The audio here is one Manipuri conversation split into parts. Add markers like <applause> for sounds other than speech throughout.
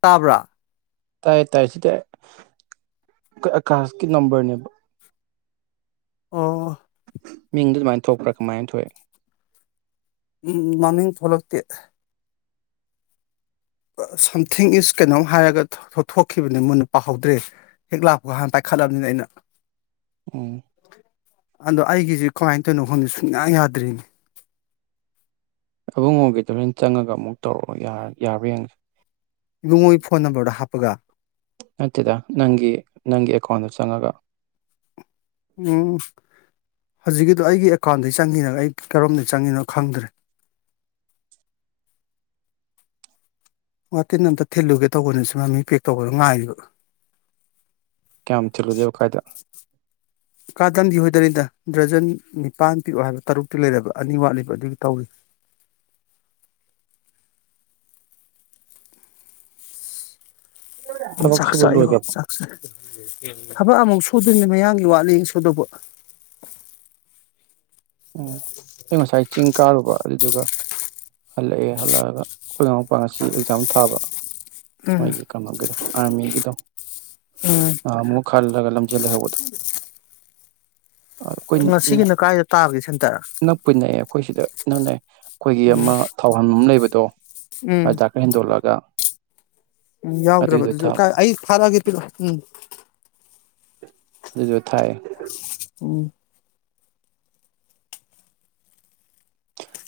ꯇꯥꯕ꯭ꯔꯥ ꯇꯥꯏ ꯇꯥꯏ ꯁꯤ ꯇꯥꯏꯌꯦ ꯑꯈꯣꯏ ꯑꯀꯥꯁꯀꯤ ꯅꯝꯕꯔꯅꯦꯕ ꯑꯣ ꯃꯤꯡꯗꯣ ꯑꯗꯨꯃꯥꯏꯅ ꯊꯣꯛꯄ꯭ꯔꯥ ꯀꯃꯥꯏꯅ ꯊꯣꯛꯏ ꯎꯝ ꯃꯃꯤꯡ ꯊꯣꯂꯛꯇꯦ ꯁꯝꯊꯤꯡ ꯏꯁ ꯀꯩꯅꯣꯝ ꯍꯥꯏꯔꯒ ꯊꯣ ꯊꯣꯛꯈꯤꯕꯅꯦ ꯃꯨꯟꯅ ꯄꯥꯍꯧꯗ꯭ꯔꯦ ꯍꯦꯛ ꯂꯥꯛꯄꯒ ꯍꯥꯟꯅ ꯄꯥꯏꯈꯠꯂꯕꯅꯤꯅ ꯑꯩꯅ ꯎꯝ ꯑꯗꯣ ꯑꯩꯒꯤꯖꯦ ꯀꯃꯥꯏꯅ ꯇꯧꯅꯣ ꯈꯪꯗꯦ ꯁꯨꯡꯌꯥ ꯌꯥꯗ꯭ꯔꯤꯅꯤ ꯑꯕꯨꯡꯉꯣꯒꯤꯗꯣ ꯍꯣꯔꯦꯟ ꯆꯪꯉꯒ ꯑꯃꯨꯛ ꯇꯧꯔꯛꯑꯣ ꯌꯥ ꯌꯥꯕ꯭ꯔꯥ ꯌꯦꯡꯁꯦ ꯏꯕꯨꯡꯉꯣꯒꯤ ꯐꯣꯟ ꯅꯝꯕꯔꯗꯣ ꯍꯥꯞꯄꯒ ꯅꯠꯇꯦꯗ ꯅꯪꯒꯤ ꯅꯪꯒꯤ ꯑꯦꯀꯥꯎꯟꯗꯣ ꯆꯪꯉꯒ ꯎꯝ ꯍꯧꯖꯤꯛꯀꯤꯗꯣ ꯑꯩꯒꯤ ꯑꯦꯀꯥꯎꯟꯗꯩ ꯆꯪꯉꯤꯔ ꯑꯩ ꯀꯔꯣꯝꯗꯩ ꯆꯪꯉꯤꯅꯣ ꯈꯪꯗ꯭ꯔꯦ ꯋꯥꯇꯤꯟ ꯑꯝꯇ ꯊꯤꯜꯂꯨꯒꯦ ꯇꯧꯕꯅꯦ ꯁꯣꯝꯗ ꯃꯤ ꯄꯦꯛ ꯇꯧꯕꯗꯣ ꯉꯥꯏꯔꯤꯕ ꯀꯌꯥꯝ ꯊꯤꯜꯂꯨꯗꯣꯏꯕ ꯀꯥꯏꯗ ꯀꯥꯗꯟꯗꯤ ꯍꯣꯏꯗꯅꯤꯗ ꯗ꯭ꯔꯖꯟ ꯅꯤꯄꯥꯟ ꯄꯤꯔꯛꯑꯣ ꯍꯥꯏꯕ ꯇꯔꯨꯛꯇꯤ ꯂꯩꯔꯕ ꯑꯅꯤ ꯋꯥꯠꯂꯤꯕ ꯑꯗꯨꯒꯤ ꯇꯧꯔꯤ ꯊꯕꯛ ꯑꯣꯝꯆꯥꯛ ꯁꯨꯕ ꯆꯥꯛꯏ ꯂꯣꯏꯈ꯭ꯔꯕꯣ ꯑꯣꯝꯆꯥꯛ ꯊꯕꯛ ꯑꯃꯨꯛ ꯁꯨꯗꯣꯏꯅꯦ ꯃꯌꯥꯡꯒꯤ ꯋꯥꯠꯂꯤ ꯑꯩꯅ ꯁꯨꯗꯧꯕ ꯑꯩ ꯉꯁꯥꯏ ꯆꯤꯡ ꯀꯥꯔꯨꯕ ꯑꯗꯨꯗꯨꯒ ꯍꯜꯂꯛꯑꯦ ꯍꯜꯂꯛꯑꯒ ꯑꯩꯈꯣꯏ ꯏꯅꯥꯎꯄꯥ ꯉꯁꯤ ꯑꯦꯛꯖꯥꯝ ꯊꯥꯕ ꯎꯝ ꯃꯣꯏꯒꯤ ꯀꯃꯥ ꯀꯩꯅꯣ ꯑꯔꯃꯤꯒꯤꯗꯣ ꯎꯝ ꯅꯍꯥꯟꯃꯨꯛ ꯈꯜꯂꯒ ꯂꯝꯖꯦꯜ ꯂꯩꯍꯧꯕꯗꯣ ꯉꯁꯤꯒꯤꯅ ꯀꯥꯏꯗ ꯇꯥꯒꯦ ꯁꯦꯟꯇꯔ ꯅꯛꯄꯨꯗꯤ ꯅꯛꯑꯦ ꯑꯩꯈꯣꯏ ꯁꯤꯗ ꯏꯅꯛ ꯅꯛꯑꯦ ꯑꯩꯈꯣꯏꯒꯤ ꯎꯝ ꯑꯃ ꯊꯥꯎꯍꯟꯐꯝ ꯑꯃ ꯂꯩꯕꯗꯣ ꯎꯝ ꯑꯗ ꯍꯦꯟꯗꯣꯛꯂꯒ ꯎꯝ ꯌꯥꯎꯗ꯭ꯔꯕ ꯑꯗꯨꯏꯗꯣ ꯑꯗꯨꯁꯨ ꯊꯥ ꯑꯩ ꯐꯥꯔꯑꯒꯦ ꯄꯤꯔꯛꯎ ꯑꯗꯨꯁꯨ ꯊꯥꯏ ꯎꯝ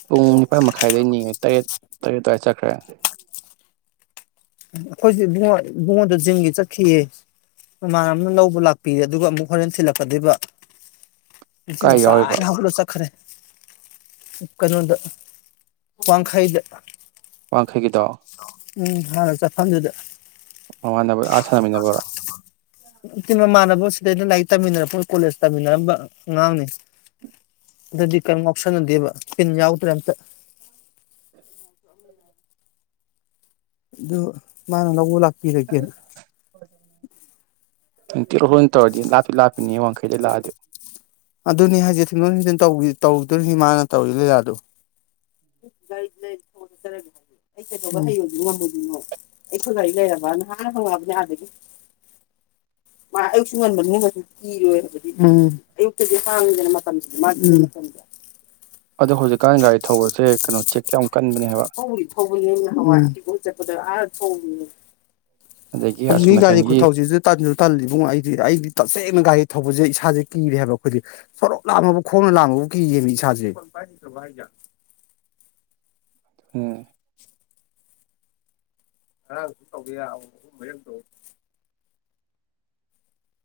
ꯄꯨꯡ ꯅꯤꯄꯥꯥꯟ ꯃꯈꯥꯏꯗꯒꯤꯅꯤ ꯇꯔꯦꯠ ꯇꯔꯦꯠ ꯑꯗꯨꯋꯥꯏꯗ ꯆꯠꯈ꯭ꯔꯦ ꯑꯩꯈꯣꯏꯁꯨ ꯏꯕꯨꯡꯉꯤ ꯏꯕꯨꯡꯉꯣꯟꯗꯣ ꯖꯤꯝꯒꯤ ꯆꯠꯈꯤꯑꯦ ꯫ ꯃꯃꯥꯟꯅꯕꯅ ꯂꯧꯕ ꯂꯥꯛꯄꯤꯔꯦ ꯑꯗꯨꯒ ꯑꯃꯨꯛ ꯍꯣꯔꯦꯟ ꯊꯤꯜꯂꯛꯀꯗꯣꯏꯕ ꯫ ꯀꯥꯏ ꯌꯥꯎꯔꯤꯕ ꯉꯁꯥꯏꯅ ꯍꯧꯒꯠꯂ ꯆꯠ ꯈꯔꯦ ꯀꯩꯅꯣꯗ ꯋꯥꯡꯈꯩꯗ ꯋꯥꯡꯈꯩꯒꯤꯗꯣ ꯎꯝ ꯍꯥꯟꯅ ꯆꯠꯐꯝꯗꯨꯗ ꯃꯃꯥꯟꯅꯕ ꯑꯥ ꯁꯥꯟꯅꯃꯤꯟꯅꯕ꯭ꯔꯣ ꯅꯠꯇꯦ ꯃꯃꯥꯟꯅꯕ ꯁꯤꯗꯩꯗ ꯂꯥꯏꯔꯤꯛ ꯇꯝꯃꯤꯟꯅꯔ ꯄꯨꯟ ꯀꯣꯂꯦꯖ ꯇꯥꯃꯤꯟꯅꯔꯝꯕ ꯑꯉꯥꯡꯅꯤ ꯫ ꯑꯗꯨꯗꯤ ꯀꯔꯝ ꯉꯥꯎꯁꯟꯅꯗꯦꯕ ꯄꯤꯟ ꯌꯥꯎꯗ꯭ꯔꯦ ꯑꯝꯇ ꯫ ꯑꯗꯨ ꯃꯥꯅ ꯂꯧꯕ ꯂꯛ <unintelligible> ꯅꯨꯡꯇꯤ ꯇꯧꯗꯤ ꯂꯥꯛꯞꯄꯤ ꯂꯥꯛꯞꯄꯤꯅꯤ ꯋꯥꯡꯈꯩꯗ ꯂꯥꯛꯑꯗꯤ ꯫ ꯑꯗꯨꯅꯤ ꯍꯥꯏꯁꯦ ꯊꯤꯟꯗꯣꯛ ꯊꯤꯡꯖꯤꯟ ꯇꯧꯗꯣꯏꯔꯤꯅꯤ ꯃꯥꯅ ꯇꯧꯔꯤ ꯂꯤꯂꯥꯗꯣ <unintelligible> ꯑꯩꯈꯣꯏꯒꯥꯔꯤ ꯂꯩꯔꯕꯅ ꯅꯍꯥꯟ ꯍꯪꯕꯅꯦ ꯑꯗꯒ <inaudible> ꯃꯥ ꯑꯌꯨꯛꯁꯨ ꯉꯟꯕꯅꯦ ꯏꯔꯣꯏ ꯍꯥꯏꯕꯗꯤ ꯑꯌꯨꯛꯇꯗꯤ ꯍꯥꯡꯗꯦꯅ ꯃꯇꯝꯁꯤꯗꯤ ꯃꯥꯒꯤ ꯃꯇꯝꯗ ꯑꯗꯣ ꯍꯧꯖꯤꯛꯀꯥꯟ ꯒꯥꯔꯤ ꯊꯧꯕꯁꯦ ꯀꯩꯅꯣ ꯆꯦꯛꯛꯇ ꯌꯥꯝ ꯀꯟꯕꯅꯦ ꯍꯥꯏꯕ ꯫ ꯊꯧꯕꯨꯗꯤ ꯊꯧꯕꯅꯦ ꯅꯍꯥꯟꯍꯋꯥꯏ ꯒꯣꯜ ꯆꯠꯄꯗ ꯑꯥ ꯊꯧꯏꯅꯦ ꯑꯗꯒꯤ ꯍꯧꯖꯤꯛꯀꯤ ꯑꯁꯣꯝ ꯒꯥꯔꯤ ꯅꯥꯀꯟꯒꯤ ꯈꯨꯊꯥꯎꯁꯤꯁꯨ ꯇꯟꯁꯨ ꯇꯜꯂꯤꯏꯕꯨꯡꯉꯣ ꯑꯩꯗꯤ ꯑꯩꯗꯤ ꯇꯁꯦꯡꯅ ꯒꯥꯔꯤ ꯊꯧꯕꯁꯦ ꯏꯁꯥꯁꯦ ꯀꯤꯔꯦ ꯍꯥꯏꯕ ꯑꯩꯈꯣꯏꯗꯤ ꯫ ꯁꯣꯔꯣꯛ ꯂꯥꯡꯕꯐꯧ ꯈꯣꯡꯅ ꯂꯥꯡꯕꯐꯧ ꯀꯤꯔꯦꯃꯤ ꯏꯁꯥꯁꯦ ꯫ ꯎꯝ ꯉꯔꯥꯡꯁꯨ ꯇꯧꯕꯤ ꯌꯥꯅꯦ ꯍꯣꯔꯦꯟ ꯇꯧ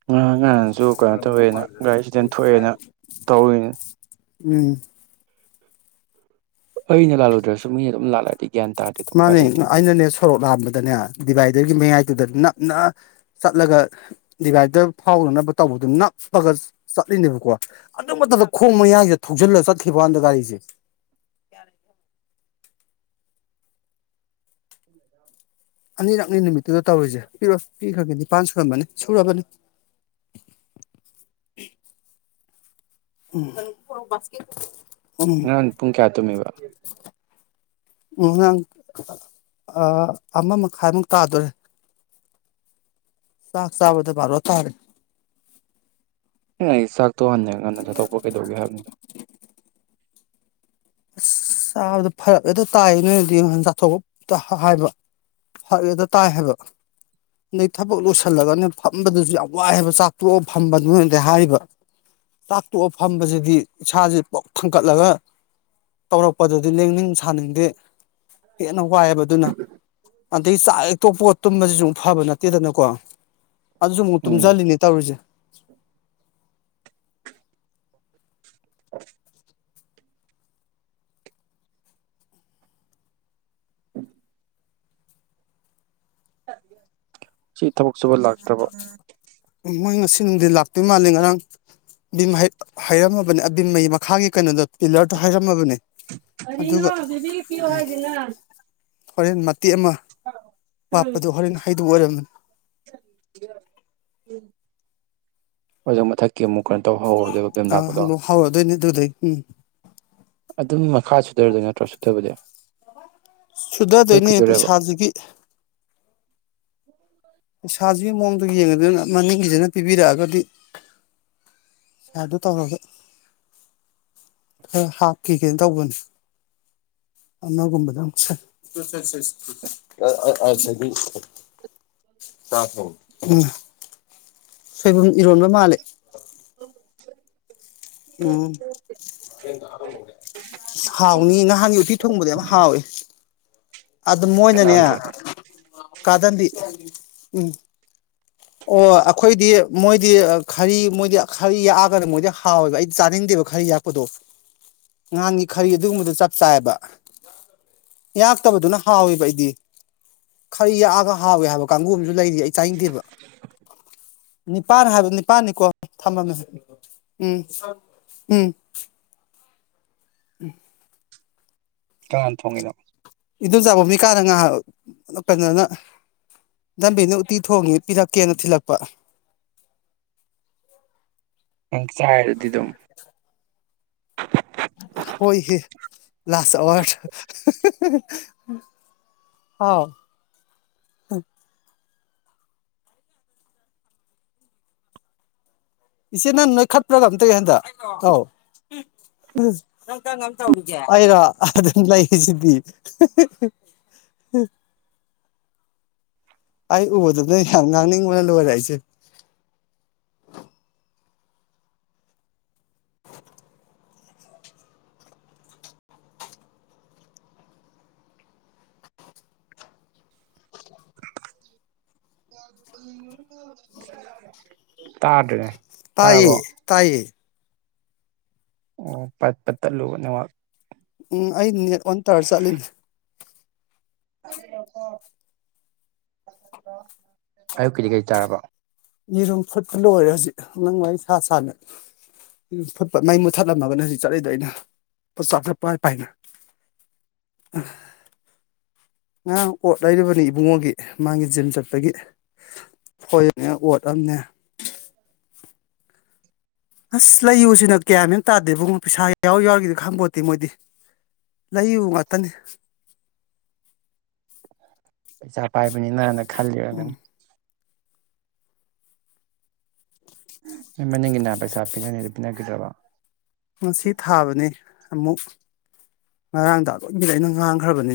ꯉꯔꯥꯟ ꯉꯍꯥꯟꯁꯨ ꯀꯩꯅꯣ ꯇꯧꯋꯦꯅ ꯒꯥꯔꯤ ꯑꯦꯛꯁꯤꯗꯦꯟ ꯊꯣꯛꯑꯦꯅ ꯇꯧꯔꯤꯅꯦ ꯫ ꯎꯝ ꯑꯩꯅ ꯂꯥꯜꯂꯨꯗ꯭ꯔꯁꯨ ꯃꯤꯅ ꯑꯗꯨꯝ ꯂꯥꯜꯂꯗꯤ ꯃꯥꯅꯦ ꯑꯩꯅꯅꯦ ꯁꯧꯔꯣꯛ ꯂꯥꯟꯕꯗꯅꯦ ꯗꯤꯚꯥꯏꯗꯔꯒꯤ ꯃꯌꯥꯏꯗꯨꯨꯗ ꯅꯞꯅ ꯆꯠꯂꯒ ꯗꯤꯚꯥꯏꯗꯔ ꯐꯥꯎꯗꯅꯕ ꯇꯧꯕꯗꯨ ꯅꯞꯄꯒ ꯆꯠꯂꯤꯅꯦꯕꯀꯣ ꯑꯗꯨ ꯃꯇꯝꯗ ꯈꯣꯡ ꯃꯌꯥꯡꯁꯦ ꯊꯧꯖꯤꯜꯂꯒ ꯆꯠꯈꯤꯕ ꯍꯥꯟꯗ ꯒꯥꯔꯤꯁꯦ ꯫ <inaudible> ꯑꯅꯤꯔꯛꯅꯤ ꯅꯨꯃꯤꯠꯇꯨꯗ ꯇꯧꯔꯤꯁꯦ ꯄꯤꯔꯣ ꯄꯤꯈ꯭ꯔꯒꯦ ꯅꯤꯄꯥꯟ ꯁꯨꯔꯝꯕꯅꯤ ꯁꯨꯔꯕꯅꯤ ꯫ ꯎꯝ ꯎꯝ ꯉꯔꯥꯡ ꯄꯨꯡ ꯀꯌꯥ ꯇꯨꯝꯃꯤꯕ ꯉꯔꯥꯡ ꯑꯃ ꯃꯈꯥꯏꯃꯨꯛ ꯇꯥꯗꯣꯔꯦ ꯆꯥꯛ ꯆꯥꯕꯗ ꯕꯔꯣ ꯇꯥꯔꯦ꯫ ꯑꯩꯅ ꯍꯥꯏꯗꯤ ꯆꯥꯛꯇꯣ ꯍꯟꯅ ꯉꯟꯂꯤ ꯀꯟꯗ ꯆꯠꯊꯣꯛꯄ ꯀꯩꯗꯧꯒꯦꯕ ꯍꯥꯏꯕꯅꯤꯗ ꯫ ꯏꯁ ꯆꯥꯕꯗ ꯐꯔꯛ ꯍꯦꯛꯇ ꯇꯥꯏ ꯅꯣꯏꯅꯗꯤ ꯍꯥꯟ ꯆꯥꯊꯣꯛꯎ ꯇ ꯍꯥꯏꯕ ꯐꯔꯛ ꯖꯦꯛꯇ ꯇꯥꯏ ꯍꯥꯏꯕ ꯑꯗꯩ ꯊꯕꯛ ꯂꯣꯏꯁꯤꯜꯂꯒꯅꯦ ꯐꯝꯕꯗꯁꯨ ꯌꯥꯝ ꯋꯥꯏ ꯍꯥꯏꯕ ꯆꯥꯛꯇꯣꯛꯑꯒ ꯐꯝꯕ ꯅꯣꯐꯅꯗꯤ ꯈꯪꯗ꯭ꯔꯤꯕ ꯆꯥꯛ ꯇꯣꯛꯑ ꯐꯝꯕꯖꯤꯗꯤ ꯏꯁꯥꯥꯖꯦ ꯄꯨꯛ ꯊꯟꯀꯠꯂꯒ ꯇꯧꯔꯛꯄꯗꯨꯗꯤ ꯂꯦꯡꯅꯤꯡ ꯁꯥꯅꯤꯡꯗꯦ ꯍꯦꯟꯅ ꯋꯥꯏꯑꯕ ꯑꯗꯨꯅ ꯑꯗꯩ ꯆꯥꯛ ꯍꯦꯛ ꯇꯣꯛꯄꯒ ꯇꯨꯝꯕꯁꯤꯁꯨ ꯑꯃꯨꯛ ꯐꯕ ꯅꯠꯇꯦꯗꯅꯀꯣ ꯑꯗꯨꯁꯨ ꯑꯃꯨꯛ ꯎꯝ ꯇꯨꯝꯖꯜꯂꯤꯅꯤ ꯇꯧꯔꯤꯖꯦ <unintelligible> ꯁꯤ ꯊꯕꯛ ꯁꯨꯕ ꯂꯥꯛ ꯃꯣꯏ ꯉꯁꯤ ꯅꯨꯡꯗꯤꯜ ꯂꯥꯛꯇꯨꯏ ꯃꯥꯜꯂꯦ ꯉꯔꯥꯡ ꯕꯤꯝ ꯍꯩ ꯍꯩꯔꯝꯃꯕꯅꯦ ꯑꯕꯤꯝ ꯑꯌꯦ ꯃꯈꯥꯒꯤ ꯀꯩꯅꯣꯗꯣ ꯄꯤꯂꯔꯗꯣ ꯍꯩꯔꯝꯃꯕꯅꯦ ꯀꯔꯤꯅꯣ ꯑꯗꯨꯒ ꯕꯦꯕꯤ ꯄꯤꯌꯣ ꯍꯥꯏꯁꯤꯅ ꯍꯣꯔꯦꯟ ꯃꯇꯦꯛ ꯑꯃꯥ ꯋꯥꯠꯄꯗꯣ ꯍꯣꯔꯦꯟ ꯍꯩꯗꯧ ꯑꯣꯏꯔꯝꯃ‌ꯦ <unintelligible> ꯑꯣꯖ ꯃꯊꯛ ꯀꯤꯃꯨꯛ ꯀꯩꯅ ꯇꯧ ꯍꯧꯔꯗꯣꯏꯕ ꯚꯤꯝ ꯂꯥꯛꯄꯗ‌ꯣ ꯍꯧꯔꯗꯣꯏꯅꯦ ꯑꯗꯨꯗꯩ ꯎꯝ ꯑꯗꯨꯝ ꯃꯈꯥ ꯁꯨꯊꯔꯗꯨꯏ ꯅꯠꯇ꯭ꯔꯣ ꯁꯨꯊꯕꯗꯤ ꯁꯨꯗꯗꯣꯏꯅꯦ ꯂꯦꯞꯈꯤꯗꯣꯔꯦꯕ ꯄꯩꯁꯥꯖꯤꯒꯤ ꯄꯩꯁꯥꯖꯤꯒꯤ ꯃꯑꯣꯡꯗ ꯌꯦꯡꯉ‌ꯦꯗꯨꯅ ꯃꯅꯤꯡꯒꯤꯖꯤꯅ ꯄꯤꯕꯤꯔꯛꯑꯒꯗꯤ ꯄꯩꯁꯥ ꯗꯨ ꯇꯧꯔꯒ ꯈꯔ ꯍꯥꯞꯈꯤꯒꯦꯅ ꯇꯧꯕꯅꯤ ꯑꯒꯨꯝꯕꯗꯪ ꯁꯠ <unintelligible> <unintelligible> ꯁꯣꯏꯕꯨꯝ ꯏꯔꯣꯟꯕ ꯃꯥꯜꯂꯦ ꯑꯣꯐ <unintelligible> ꯎꯝ <unintelligible> ꯑꯁ ꯍꯥꯎꯅꯤꯌꯦ ꯅꯍꯥꯟꯒꯤ ꯎꯇꯤ ꯊꯣꯡꯕꯗꯣ ꯌꯥꯝ ꯍꯥꯎꯋꯦ ꯑꯗꯨ ꯃꯣꯏꯅꯅꯦ ꯀꯅꯥꯅ ꯊꯣꯡꯉꯤ ꯀꯥꯗꯟꯗꯤ ꯎꯝ ꯑꯣ ꯑꯩꯈꯣꯏꯗꯤ ꯃꯣꯏꯗꯤ ꯈꯔꯤ ꯃꯣꯏꯗꯤ ꯈꯔꯤ ꯌꯥꯛꯑꯒꯅ ꯃꯣꯏꯗꯤ ꯍꯥꯎꯋꯦꯕ ꯑꯩꯗꯤ ꯆꯥꯅꯤꯡꯗꯦꯕ ꯈꯔꯤ ꯌꯥꯛꯄꯗꯣ <inaudible> ꯉꯍꯥꯟꯒꯤ ꯈꯔꯤ ꯑꯗꯨꯒꯨꯝꯕꯗꯨ ꯆꯞ ꯆꯥꯏꯕ ꯌꯥꯛꯇꯕꯗꯨꯅ ꯍꯥꯎꯋꯦꯕ ꯑꯩꯗꯤ ꯈꯔꯤ ꯌꯥꯛꯑꯒ ꯍꯥꯎꯋꯦ ꯍꯥꯏꯕ ꯀꯥꯡꯒꯨ ꯑꯝꯖꯨ ꯂꯩꯔꯤ ꯑꯩ ꯆꯥꯅꯤꯡꯗꯦꯕ ꯅꯤꯄꯥꯟ ꯍꯥꯏꯕꯗꯣ ꯅꯤꯄꯟꯅꯤꯀꯣ ꯊꯃꯝꯃꯦ ꯎꯝ ꯎꯝ ꯎꯝ ꯀꯅꯥꯟ ꯊꯣꯡꯉꯤꯅꯣ ꯏꯟꯗꯣꯝꯆꯥꯥ ꯚꯨꯃꯤꯀꯥꯅ ꯉꯍꯥꯛ ꯀꯩꯅꯣꯅ ꯗꯟꯕ‌ꯦꯝꯅ ꯎꯇꯤ ꯊꯣꯡꯉꯤ ꯄꯤꯔꯛꯀꯦꯅ ꯊꯤꯜꯂꯛꯄ ꯅꯪ ꯆꯥꯏꯔꯗꯤ ꯗꯨꯝ ꯍꯣꯏ ꯍꯦ ꯂꯥꯁ ꯑꯋꯥꯔ <unintelligible> ꯍꯥꯎ ꯏꯆꯦ ꯅꯪ ꯅꯣꯏꯈꯠꯄ꯭ꯔꯥ ꯀꯩꯅꯣꯝ ꯇꯧꯋꯦ ꯍꯟꯗꯛ ꯑꯩꯔ‌ꯣ ꯑꯥꯎ ꯅꯪ ꯀꯔꯝ ꯀꯔꯝ ꯇꯧꯔꯤꯒꯦ ꯑꯩꯔꯣ ꯑꯗꯨꯝ ꯂꯩꯖꯤꯗꯤ ꯑꯩ ꯎꯕꯗ ꯅꯣꯏ ꯌꯥꯝ ꯉꯥꯡꯅꯤꯡꯕꯅ ꯂꯣꯏꯔꯦ ꯑꯩꯁꯦ <unintelligible> ꯇꯥꯗ꯭ꯔꯦ ꯇꯥꯏꯌꯦ ꯇꯥꯏꯌꯦ ꯑꯣ ꯄꯠ ꯄꯠ ꯇꯠꯂꯨꯕ ꯅꯦꯠꯋꯛ ꯎꯝ ꯑꯩ ꯅꯦꯠ ꯑꯣꯟ ꯇꯧꯔ ꯆꯠꯂꯤꯅꯦ <unintelligible> ꯑꯌꯨꯛꯀꯤꯗꯤ ꯀꯩ ꯆꯥꯔꯕ ꯌꯦꯔꯨꯝ ꯐꯨꯠꯄ ꯂꯣꯏꯔꯦ ꯍꯧꯖꯤꯛ ꯅꯪ ꯋꯥꯔꯤ ꯁꯥ ꯁꯥꯅ ꯎꯝ ꯐꯨꯠꯄ ꯃꯩ ꯃꯨꯠꯊꯠꯂꯝꯃꯒꯅꯦ ꯍꯧꯖꯤꯛ ꯆꯠꯂꯤꯗꯣ ꯑꯩꯅ ꯄꯣꯠ ꯆꯥꯛ ꯄꯥꯏ ꯄꯥꯏꯅ ꯑ ꯉꯔꯥꯡ ꯑꯣꯠ ꯂꯩꯔꯨꯕꯅꯤ ꯏꯕꯨꯡꯉꯣꯒꯤ ꯃꯥꯒꯤ ꯖꯤꯝ ꯆꯠꯄꯒꯤ ꯍꯣꯏ ꯑꯝꯅꯦ ꯑꯣꯠꯑꯝꯅꯦ ꯑꯁ ꯂꯩꯌꯨꯁꯤꯅ ꯒ꯭ꯌꯥꯟꯃ‌ꯦꯟ ꯇꯥꯗꯦ ꯏꯕꯨꯡꯉ‌ꯣ ꯄꯩꯁꯥ ꯌꯥꯎꯔꯤ ꯌꯥꯎꯔꯤꯒꯦꯗꯤ ꯈꯪꯄ‌ꯣꯟꯇꯦ ꯃꯣꯏꯗꯤ ꯂꯩꯌꯨ ꯉꯥꯛꯇꯅꯤ ꯄꯩꯁꯥ ꯄꯥꯏꯕꯅꯤ ꯅꯥꯅ ꯈꯜꯂꯤ ꯑꯣꯏꯔꯝꯒꯅꯤ ꯅ‌ꯣꯏ ꯃꯅꯤꯡꯒꯤꯅ ꯄꯩꯁꯥ ꯄꯤꯅꯅꯤꯗ‌ꯣ ꯄꯤꯅꯈꯤꯗ꯭ꯔꯕ‌ꯣ ꯉꯁꯤ ꯊꯥꯕꯅꯦ ꯑꯃꯨꯛ ꯉꯔꯥꯡꯗ ꯑꯔ‌ꯣꯏꯕꯤꯗ ꯑꯩꯅ ꯉꯥꯡꯈ꯭ꯔꯕꯅꯤ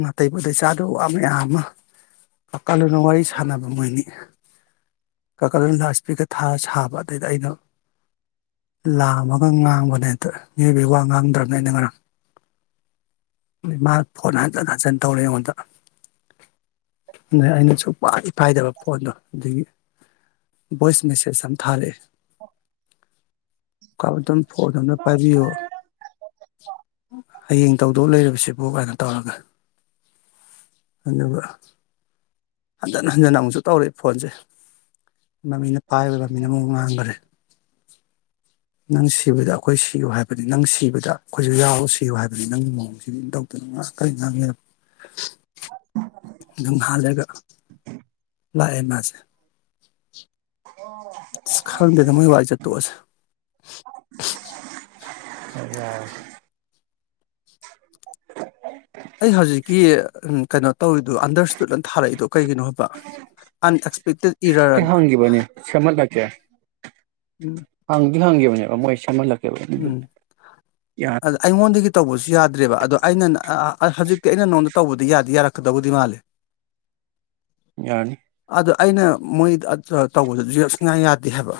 ꯅꯥꯇꯩꯕꯨꯇꯩꯩ ꯆꯥꯗ ꯋꯥ ꯃꯌꯥꯝ ꯑꯃ ꯑꯀꯜꯂꯣꯟꯅ ꯋꯥꯔꯤ ꯁꯥꯟꯅꯕ ꯃꯣꯏꯅꯤ ꯀꯥꯀꯥꯂꯣꯟ ꯂ ꯏꯁꯄꯤꯛꯀ ꯊ ꯁꯥꯕ ꯑꯗꯩꯗ ꯑꯩꯅꯣ ꯂꯥꯝꯃꯒ ꯉꯥꯡꯕꯅꯦ ꯍꯇ ꯃꯤꯑꯣꯏꯕꯒꯤ ꯋꯥ ꯉꯥꯡꯗ꯭ꯔꯕꯅꯦ ꯑꯩꯅ ꯉꯔꯥꯡ ꯃꯥ ꯐꯣꯟ ꯍꯟꯆꯟ ꯍꯟꯆꯟ ꯇꯧꯔꯦ ꯑꯩꯉꯣꯟꯗ ꯅ ꯑꯩꯅ ꯁꯨꯡꯄ ꯏꯄꯥꯏꯗꯕ ꯐꯣꯟꯗꯣ ꯑꯗꯨꯗꯒꯤ ꯚꯣꯏꯁ ꯃꯦꯁꯦꯖ ꯑꯃ ꯊꯥꯔꯛꯑꯦ ꯀꯥꯇꯝ ꯐꯣꯟꯗꯅ ꯄꯥꯏꯕꯤꯌꯣ ꯍꯌꯦꯡ ꯇꯧꯗꯧ ꯂꯩꯁꯤꯕꯥꯎ ꯀꯥꯏꯅ ꯇꯧꯔꯒ ꯑꯗꯨꯒ ꯍꯟꯖꯤꯟ ꯍꯟꯖꯤꯟ ꯑꯃꯨꯛꯁꯨ ꯇꯧꯔꯛꯏ ꯐꯣꯟꯁꯦ ꯃꯃꯤꯅ ꯄꯥꯏꯕ ꯃꯃꯤꯅ ꯑꯃꯨꯛ ꯉꯥꯡꯈꯔꯦ <unintelligible> ꯅꯪ ꯁꯤꯕꯗ ꯑꯩꯈꯣꯏ ꯁꯤꯌꯨ ꯍꯥꯏꯕꯅꯤ ꯅꯪ ꯁꯤꯕꯗ ꯑꯩꯈꯣꯏꯁꯨ ꯌꯥꯎꯨ ꯁꯤꯌꯨ ꯍꯥꯏꯕꯅꯤ ꯅꯪꯒꯤ ꯃꯑꯣꯡꯁꯤꯗꯤꯝꯇꯧ ꯑꯗꯨ ꯐꯅꯦ <unintelligible> ꯑꯗꯨꯝ ꯍꯂꯒ ꯂꯥꯛꯑꯦ ꯃꯥꯁꯦ ꯑꯣ ꯈꯪꯗꯦꯗ ꯃ ꯋꯥꯔꯤ ꯆꯠ ꯇꯣꯁ ꯑ ꯑꯩ ꯍꯧꯖꯤꯛꯀꯤ ꯎ ꯀꯩꯅꯣ ꯇꯧꯔꯤꯗꯨꯣ ꯑꯟꯗꯔꯁꯇꯨꯠꯅ ꯊꯥꯔꯛꯏꯗꯣ ꯀꯩꯒꯤꯅꯣ ꯍꯥꯏꯕ ꯑꯟꯑꯛꯁꯄꯦꯛꯇꯦꯠ ꯏꯔꯔꯅ ꯁꯃ ꯂꯀꯦ ꯎꯝ ꯍꯥꯡꯗꯤ ꯍꯥꯡꯈꯤꯕꯅꯦ ꯃꯣꯏ ꯁꯝꯍꯜꯂꯛꯦ ꯎꯝ ꯑꯗ ꯑꯩꯉꯣꯟꯗꯒꯤ ꯇꯧꯕꯁꯨ ꯌꯥꯗ꯭ꯔꯦꯕ ꯑꯗꯣ ꯑꯩꯅ ꯍꯧꯖꯤꯛꯇꯤ ꯑꯩꯅ ꯅꯉꯣꯟꯗ ꯇꯧꯕꯗꯤ ꯌꯥꯗꯦ ꯌꯥꯔꯛꯀꯗꯕꯨꯗꯤ ꯃꯥꯜꯂꯦ ꯌꯥ ꯑꯗ ꯑꯩꯅ ꯃꯣꯏ ꯇꯧꯕꯗꯨꯁꯨꯁꯉꯥꯏ ꯌꯥꯗꯦ ꯍꯥꯏꯕ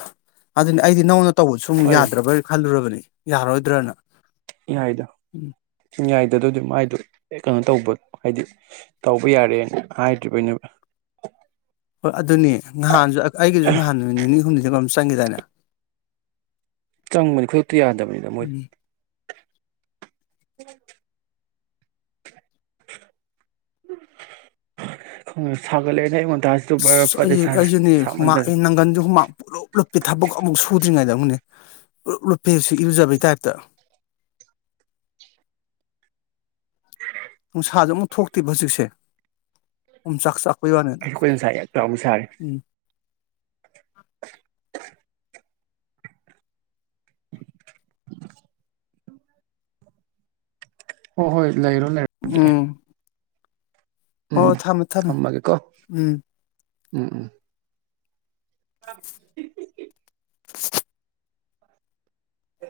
ꯑꯗꯨꯅꯤ ꯑꯩꯗꯤ ꯅꯧꯅ ꯇꯧꯕꯁꯨ ꯑꯃꯨꯛ ꯍꯣꯏ ꯌꯥꯗ꯭ꯔꯕ꯭ꯔ ꯈꯜꯂꯨꯔꯕꯅꯤ ꯌꯥꯔꯣꯏꯗ꯭ꯔꯅ ꯏꯌꯥꯏꯗ ꯎꯝ ꯏꯌꯥꯏꯗ ꯑꯗꯨꯗꯤ ꯃꯥꯏꯗꯣ ꯀꯩꯅꯣ ꯇꯧꯕ ꯍꯥꯏꯗꯤ ꯇꯧꯕ ꯌꯥꯔꯦꯅ ꯍꯥꯏꯗ꯭ꯔꯤꯕꯩꯅꯦꯕ ꯍꯣꯏ ꯑꯗꯨꯅꯤ ꯅꯍꯥꯟꯁꯨ ꯑꯩꯒꯤꯁꯨ ꯅꯍꯥꯟ ꯅꯨꯃꯤꯠ ꯅꯤꯅꯤ ꯍꯨꯝꯅꯤꯗꯝ ꯆꯪꯈꯤꯦꯗꯥꯏꯅꯦ ꯆꯪꯕꯅꯤ ꯈꯨꯗꯛꯇ ꯌꯥꯗꯕꯅꯤꯅ ꯃꯣꯏꯗꯤ ꯁꯒ ꯂꯩꯅ ꯑꯩꯉꯣꯟꯗ ꯑꯩ ꯑꯩꯁꯨꯅꯦꯨꯃ ꯅꯪꯒꯟꯗꯨ ꯍꯨꯃꯥꯡ ꯄꯨꯂꯞꯞ ꯊꯕꯛ ꯑꯃꯨꯛ ꯁꯨꯗ꯭ꯔꯤꯉꯩꯗ ꯑꯃꯨꯅꯦ ꯄꯨꯂꯞ ꯂꯨꯞꯞꯄꯦꯁꯤ ꯏꯔꯨꯖꯕꯩ ꯇꯥꯏꯞꯇ ꯅꯨꯡꯁꯥꯁꯨ ꯑꯃꯨꯛ ꯊꯣꯛꯇꯦꯕ ꯍꯧꯖꯤꯛꯁꯦ ꯑꯣꯝ ꯆꯈ ꯆꯐꯣꯏꯕꯅ ꯑꯩꯁꯨ ꯑꯩꯈꯣꯏ ꯉꯁꯥꯏ ꯌꯥꯝ ꯆꯥꯎꯅ ꯁꯥꯔꯦ ꯎꯝ <unintelligible> ꯍꯣꯏ ꯍꯣꯏ ꯂꯩꯔꯣ ꯂꯩꯔ ꯎꯝ ꯎꯝ ꯍꯣꯏ ꯊꯝꯃꯦ ꯊꯝꯃꯦ ꯊꯝꯃꯒꯦꯀꯣ ꯎꯝ ꯎꯝ ꯎꯝ <unintelligible> ꯍ